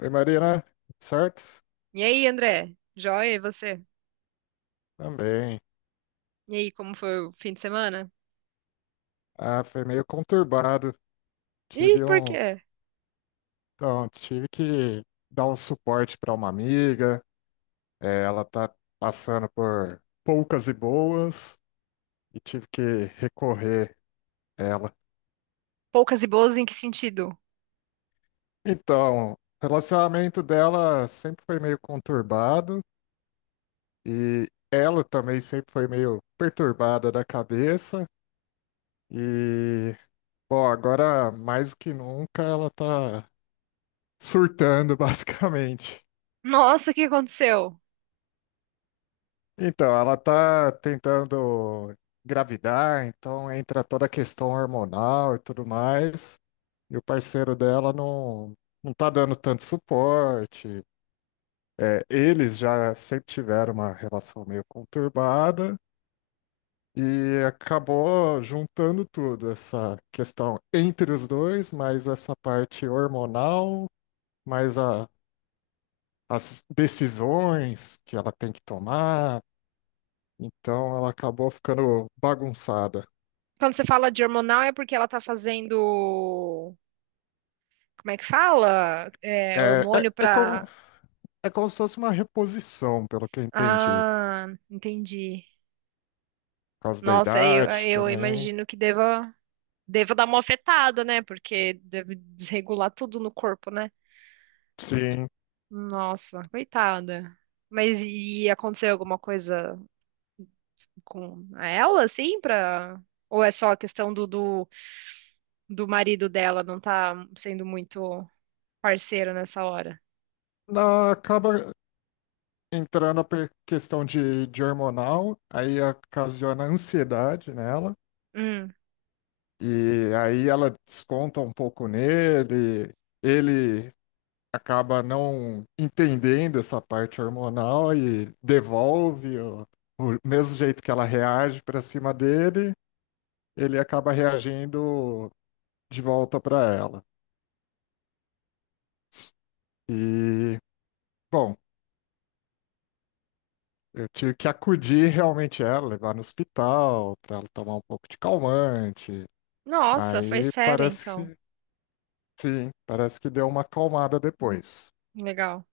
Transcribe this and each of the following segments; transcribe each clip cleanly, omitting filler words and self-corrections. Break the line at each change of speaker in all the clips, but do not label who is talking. Oi, Marina, certo?
E aí, André? Joia, e você?
Também.
E aí, como foi o fim de semana?
Ah, foi meio conturbado.
Ih,
Tive
por
um,
quê?
tive que dar um suporte para uma amiga. Ela tá passando por poucas e boas e tive que recorrer a ela.
Poucas e boas em que sentido?
Então, o relacionamento dela sempre foi meio conturbado e ela também sempre foi meio perturbada da cabeça. E, bom, agora mais do que nunca ela tá surtando, basicamente.
Nossa, o que aconteceu?
Então, ela tá tentando engravidar, então entra toda a questão hormonal e tudo mais, e o parceiro dela não tá dando tanto suporte. É, eles já sempre tiveram uma relação meio conturbada e acabou juntando tudo, essa questão entre os dois, mais essa parte hormonal, mais as decisões que ela tem que tomar. Então ela acabou ficando bagunçada.
Quando você fala de hormonal é porque ela tá fazendo. Como é que fala? É,
É, é,
hormônio
é como,
pra.
é como se fosse uma reposição, pelo que eu entendi.
Ah, entendi.
Por causa da
Nossa, eu,
idade
eu
também.
imagino que deva dar uma afetada, né? Porque deve desregular tudo no corpo, né?
Sim.
Nossa, coitada. Mas e aconteceu alguma coisa com ela, assim, pra. Ou é só a questão do marido dela não tá sendo muito parceiro nessa hora?
Acaba entrando a questão de hormonal, aí ocasiona ansiedade nela.
Hum.
E aí ela desconta um pouco nele. Ele acaba não entendendo essa parte hormonal e devolve o mesmo jeito que ela reage para cima dele. Ele acaba reagindo de volta para ela. E, bom, eu tive que acudir realmente ela, levar no hospital, para ela tomar um pouco de calmante.
Nossa, foi
Aí
sério,
parece
então.
sim, parece que deu uma acalmada depois.
Legal.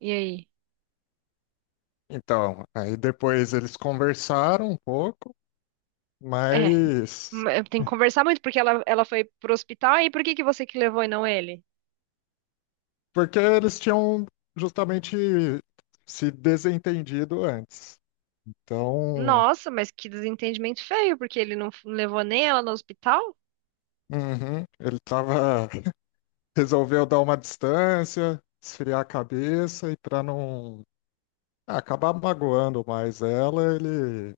E aí?
Então, aí depois eles conversaram um pouco,
É,
mas
tem que conversar muito, porque ela foi pro hospital, e por que que você que levou e não ele?
porque eles tinham justamente se desentendido antes. Então,
Nossa, mas que desentendimento feio, porque ele não levou nem ela no hospital?
uhum, ele estava resolveu dar uma distância, esfriar a cabeça e para não acabar magoando mais ela, ele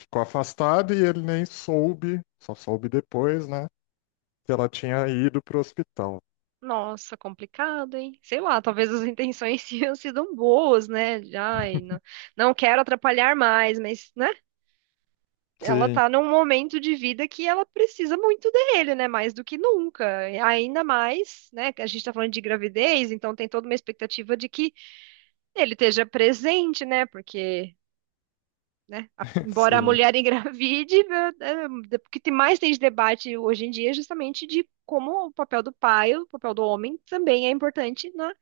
ficou afastado e ele nem soube, só soube depois, né, que ela tinha ido pro hospital.
Nossa, complicado, hein? Sei lá, talvez as intenções tenham sido boas, né? Ai, não, não quero atrapalhar mais, mas, né? Ela
Sim,
tá num momento de vida que ela precisa muito dele, né? Mais do que nunca. Ainda mais, né? Que a gente tá falando de gravidez, então tem toda uma expectativa de que ele esteja presente, né? Porque, né, embora a
sim.
mulher engravide, né, é, o que mais tem de debate hoje em dia é justamente de como o papel do pai, o papel do homem também é importante na,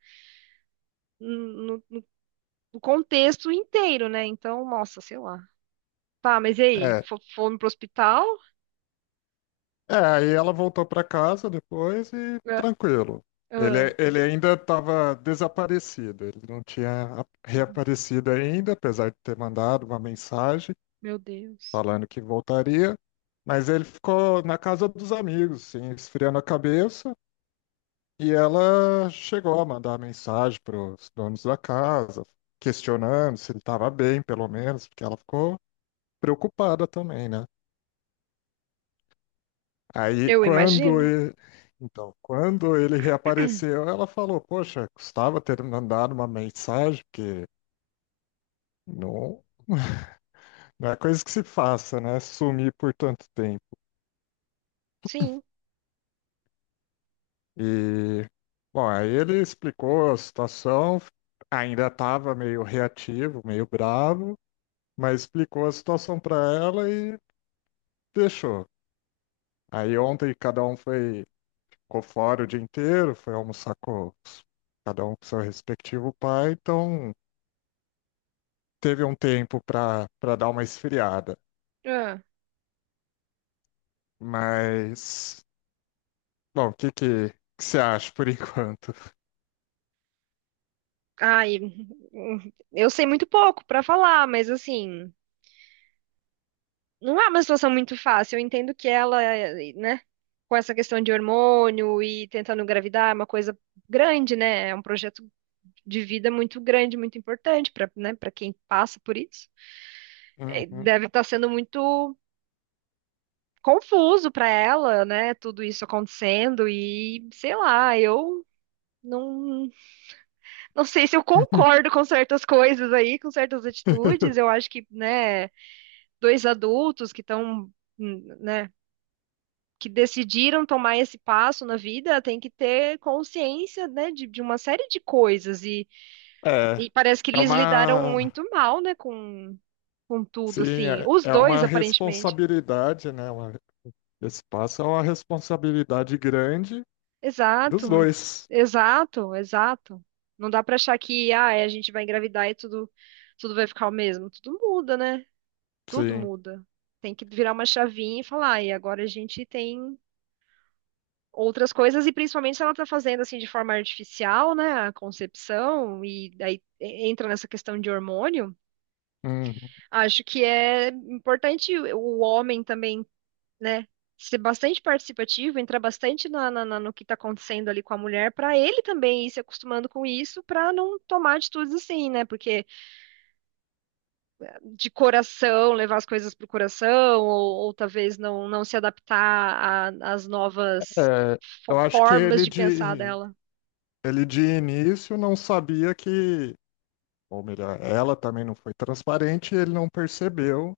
no, no contexto inteiro, né? Então, nossa, sei lá. Tá, mas e aí?
É.
Fomos pro hospital?
É, aí ela voltou para casa depois e
Ah,
tranquilo.
ah.
Ele ainda estava desaparecido, ele não tinha reaparecido ainda, apesar de ter mandado uma mensagem
Meu Deus.
falando que voltaria, mas ele ficou na casa dos amigos, assim, esfriando a cabeça, e ela chegou a mandar mensagem para os donos da casa, questionando se ele estava bem, pelo menos, porque ela ficou preocupada também, né? Aí
Eu
quando
imagino.
ele, então, quando ele reapareceu, ela falou: "Poxa, custava ter mandado uma mensagem, porque não, não é coisa que se faça, né? Sumir por tanto tempo."
Sim.
E, bom, aí ele explicou a situação, ainda estava meio reativo, meio bravo, mas explicou a situação para ela e deixou. Aí ontem cada um foi, ficou fora o dia inteiro, foi almoçar com cada um com seu respectivo pai, então teve um tempo para dar uma esfriada.
Ah,
Mas, bom, que você acha por enquanto?
ai, eu sei muito pouco pra falar, mas assim, não é uma situação muito fácil. Eu entendo que ela, né, com essa questão de hormônio e tentando engravidar, é uma coisa grande, né? É um projeto de vida muito grande, muito importante para, né, para quem passa por isso.
Uhum.
Deve estar sendo muito confuso pra ela, né? Tudo isso acontecendo e sei lá, eu não. Não sei se eu concordo com certas coisas aí, com certas atitudes. Eu acho que, né, dois adultos que estão, né, que decidiram tomar esse passo na vida, tem que ter consciência, né, de uma série de coisas. E,
É,
e parece que
é
eles lidaram
uma
muito mal, né, com tudo,
Sim,
assim. Os
é uma
dois, aparentemente.
responsabilidade, né? Uma, esse passo é uma responsabilidade grande dos
Exato, muito,
dois.
exato, exato. Não dá pra achar que, ah, é, a gente vai engravidar e tudo, tudo vai ficar o mesmo. Tudo muda, né? Tudo
Sim.
muda. Tem que virar uma chavinha e falar, e agora a gente tem outras coisas, e principalmente se ela está fazendo assim de forma artificial, né, a concepção, e aí entra nessa questão de hormônio,
Uhum.
acho que é importante o homem também, né, ser bastante participativo, entrar bastante no que está acontecendo ali com a mulher, para ele também ir se acostumando com isso, para não tomar atitudes assim, né, porque de coração, levar as coisas para o coração, ou talvez não se adaptar às novas
É, eu acho que
formas de pensar dela.
ele de início não sabia que, ou melhor, ela também não foi transparente, e ele não percebeu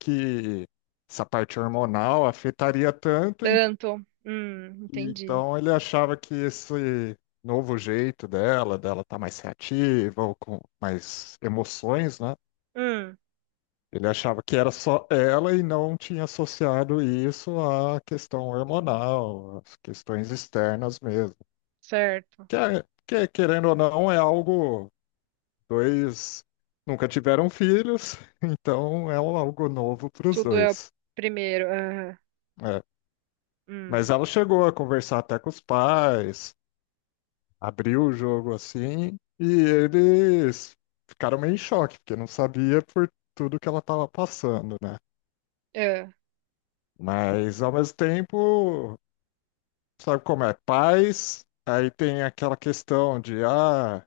que essa parte hormonal afetaria tanto,
Tanto.
e
Entendi.
então ele achava que esse novo jeito dela tá mais reativa ou com mais emoções, né?
Hum,
Ele achava que era só ela e não tinha associado isso à questão hormonal, às questões externas mesmo.
Certo.
Querendo ou não, é algo. Dois nunca tiveram filhos, então é algo novo para os
Tudo é o
dois.
primeiro. Aham.
É. Mas
Hum,
ela chegou a conversar até com os pais, abriu o jogo assim, e eles ficaram meio em choque, porque não sabia por tudo que ela estava passando, né?
é.
Mas ao mesmo tempo. Sabe como é? Paz, aí tem aquela questão de, ah,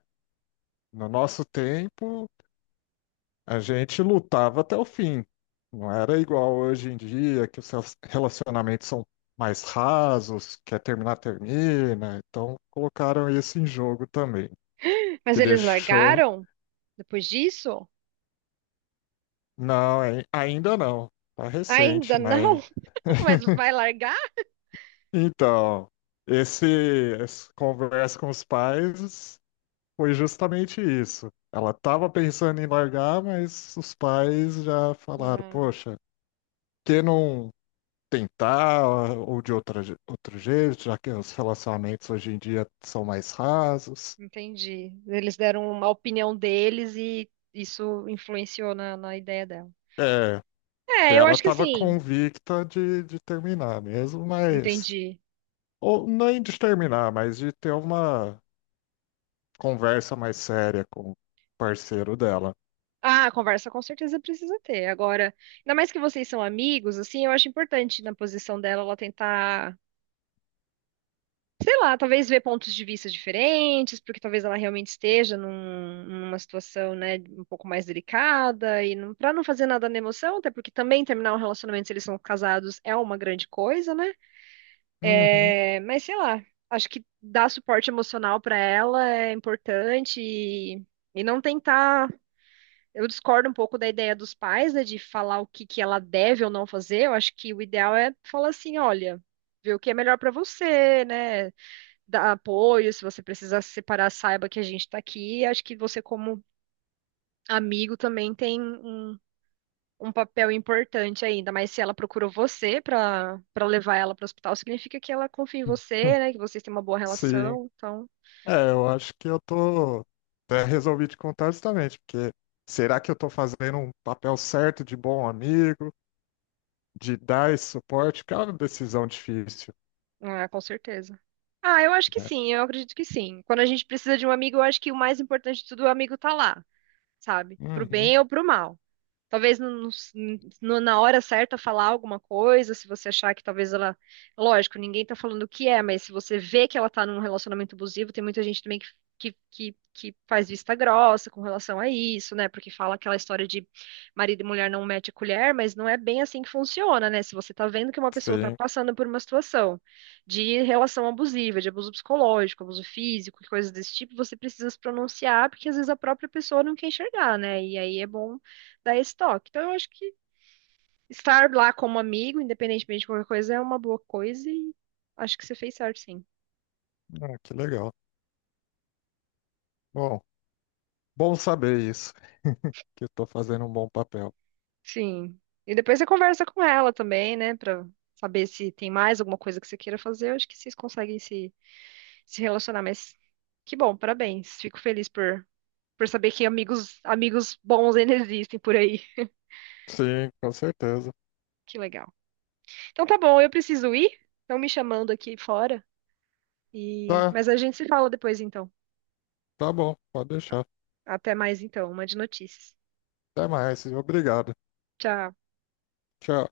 no nosso tempo a gente lutava até o fim. Não era igual hoje em dia, que os seus relacionamentos são mais rasos, quer terminar, termina. Então colocaram isso em jogo também,
Mas
que
eles
deixou.
largaram depois disso?
Não, ainda não. Tá
Ainda
recente, mas.
não? Mas vai largar?
Então, essa conversa com os pais. Foi justamente isso. Ela estava pensando em largar, mas os pais já falaram:
Ah,
Poxa, que não tentar ou de outro jeito, já que os relacionamentos hoje em dia são mais rasos.
entendi. Eles deram uma opinião deles e isso influenciou na ideia dela.
É,
É, eu
ela
acho que
estava
assim,
convicta de terminar mesmo, mas.
entendi.
Ou nem de terminar, mas de ter uma conversa mais séria com o parceiro dela.
Ah, conversa com certeza precisa ter. Agora, ainda mais que vocês são amigos, assim, eu acho importante na posição dela ela tentar, sei lá, talvez ver pontos de vista diferentes, porque talvez ela realmente esteja numa situação, né, um pouco mais delicada e não, para não fazer nada na emoção, até porque também terminar um relacionamento se eles são casados é uma grande coisa, né?
Uhum.
É, mas sei lá, acho que dar suporte emocional para ela é importante e não tentar. Eu discordo um pouco da ideia dos pais, né, de falar o que que ela deve ou não fazer. Eu acho que o ideal é falar assim, olha, ver o que é melhor para você, né? Dar apoio, se você precisar se separar, saiba que a gente tá aqui. Acho que você como amigo também tem um papel importante aí, ainda mais se ela procurou você para levar ela para o hospital, significa que ela confia em você, né, que vocês têm uma boa
Sim.
relação. Então,
É, eu acho que eu tô. Até resolvi te contar justamente, porque será que eu tô fazendo um papel certo de bom amigo, de dar esse suporte? Que é uma decisão difícil,
ah, com certeza. Ah, eu acho que
né?
sim, eu acredito que sim. Quando a gente precisa de um amigo, eu acho que o mais importante de tudo, o amigo tá lá, sabe? Pro
Uhum,
bem ou pro mal. Talvez no- na hora certa falar alguma coisa, se você achar que talvez ela. Lógico, ninguém tá falando o que é, mas se você vê que ela tá num relacionamento abusivo, tem muita gente também que faz vista grossa com relação a isso, né? Porque fala aquela história de marido e mulher não mete a colher, mas não é bem assim que funciona, né? Se você tá vendo que uma pessoa tá
sim.
passando por uma situação de relação abusiva, de abuso psicológico, abuso físico, e coisas desse tipo, você precisa se pronunciar, porque às vezes a própria pessoa não quer enxergar, né? E aí é bom dar esse toque. Então, eu acho que estar lá como amigo, independentemente de qualquer coisa, é uma boa coisa e acho que você fez certo, sim.
Ah, que legal. Bom, bom saber isso, que eu tô fazendo um bom papel.
Sim. E depois você conversa com ela também, né, pra saber se tem mais alguma coisa que você queira fazer. Eu acho que vocês conseguem se relacionar, mas que bom, parabéns. Fico feliz por saber que amigos, amigos bons ainda existem por aí.
Sim, com certeza.
Que legal. Então tá bom, eu preciso ir. Estão me chamando aqui fora.
Tá,
Mas a gente se fala depois, então.
tá bom, pode deixar.
Até mais, então. Uma de notícias.
Até mais, e obrigado.
Tchau.
Tchau.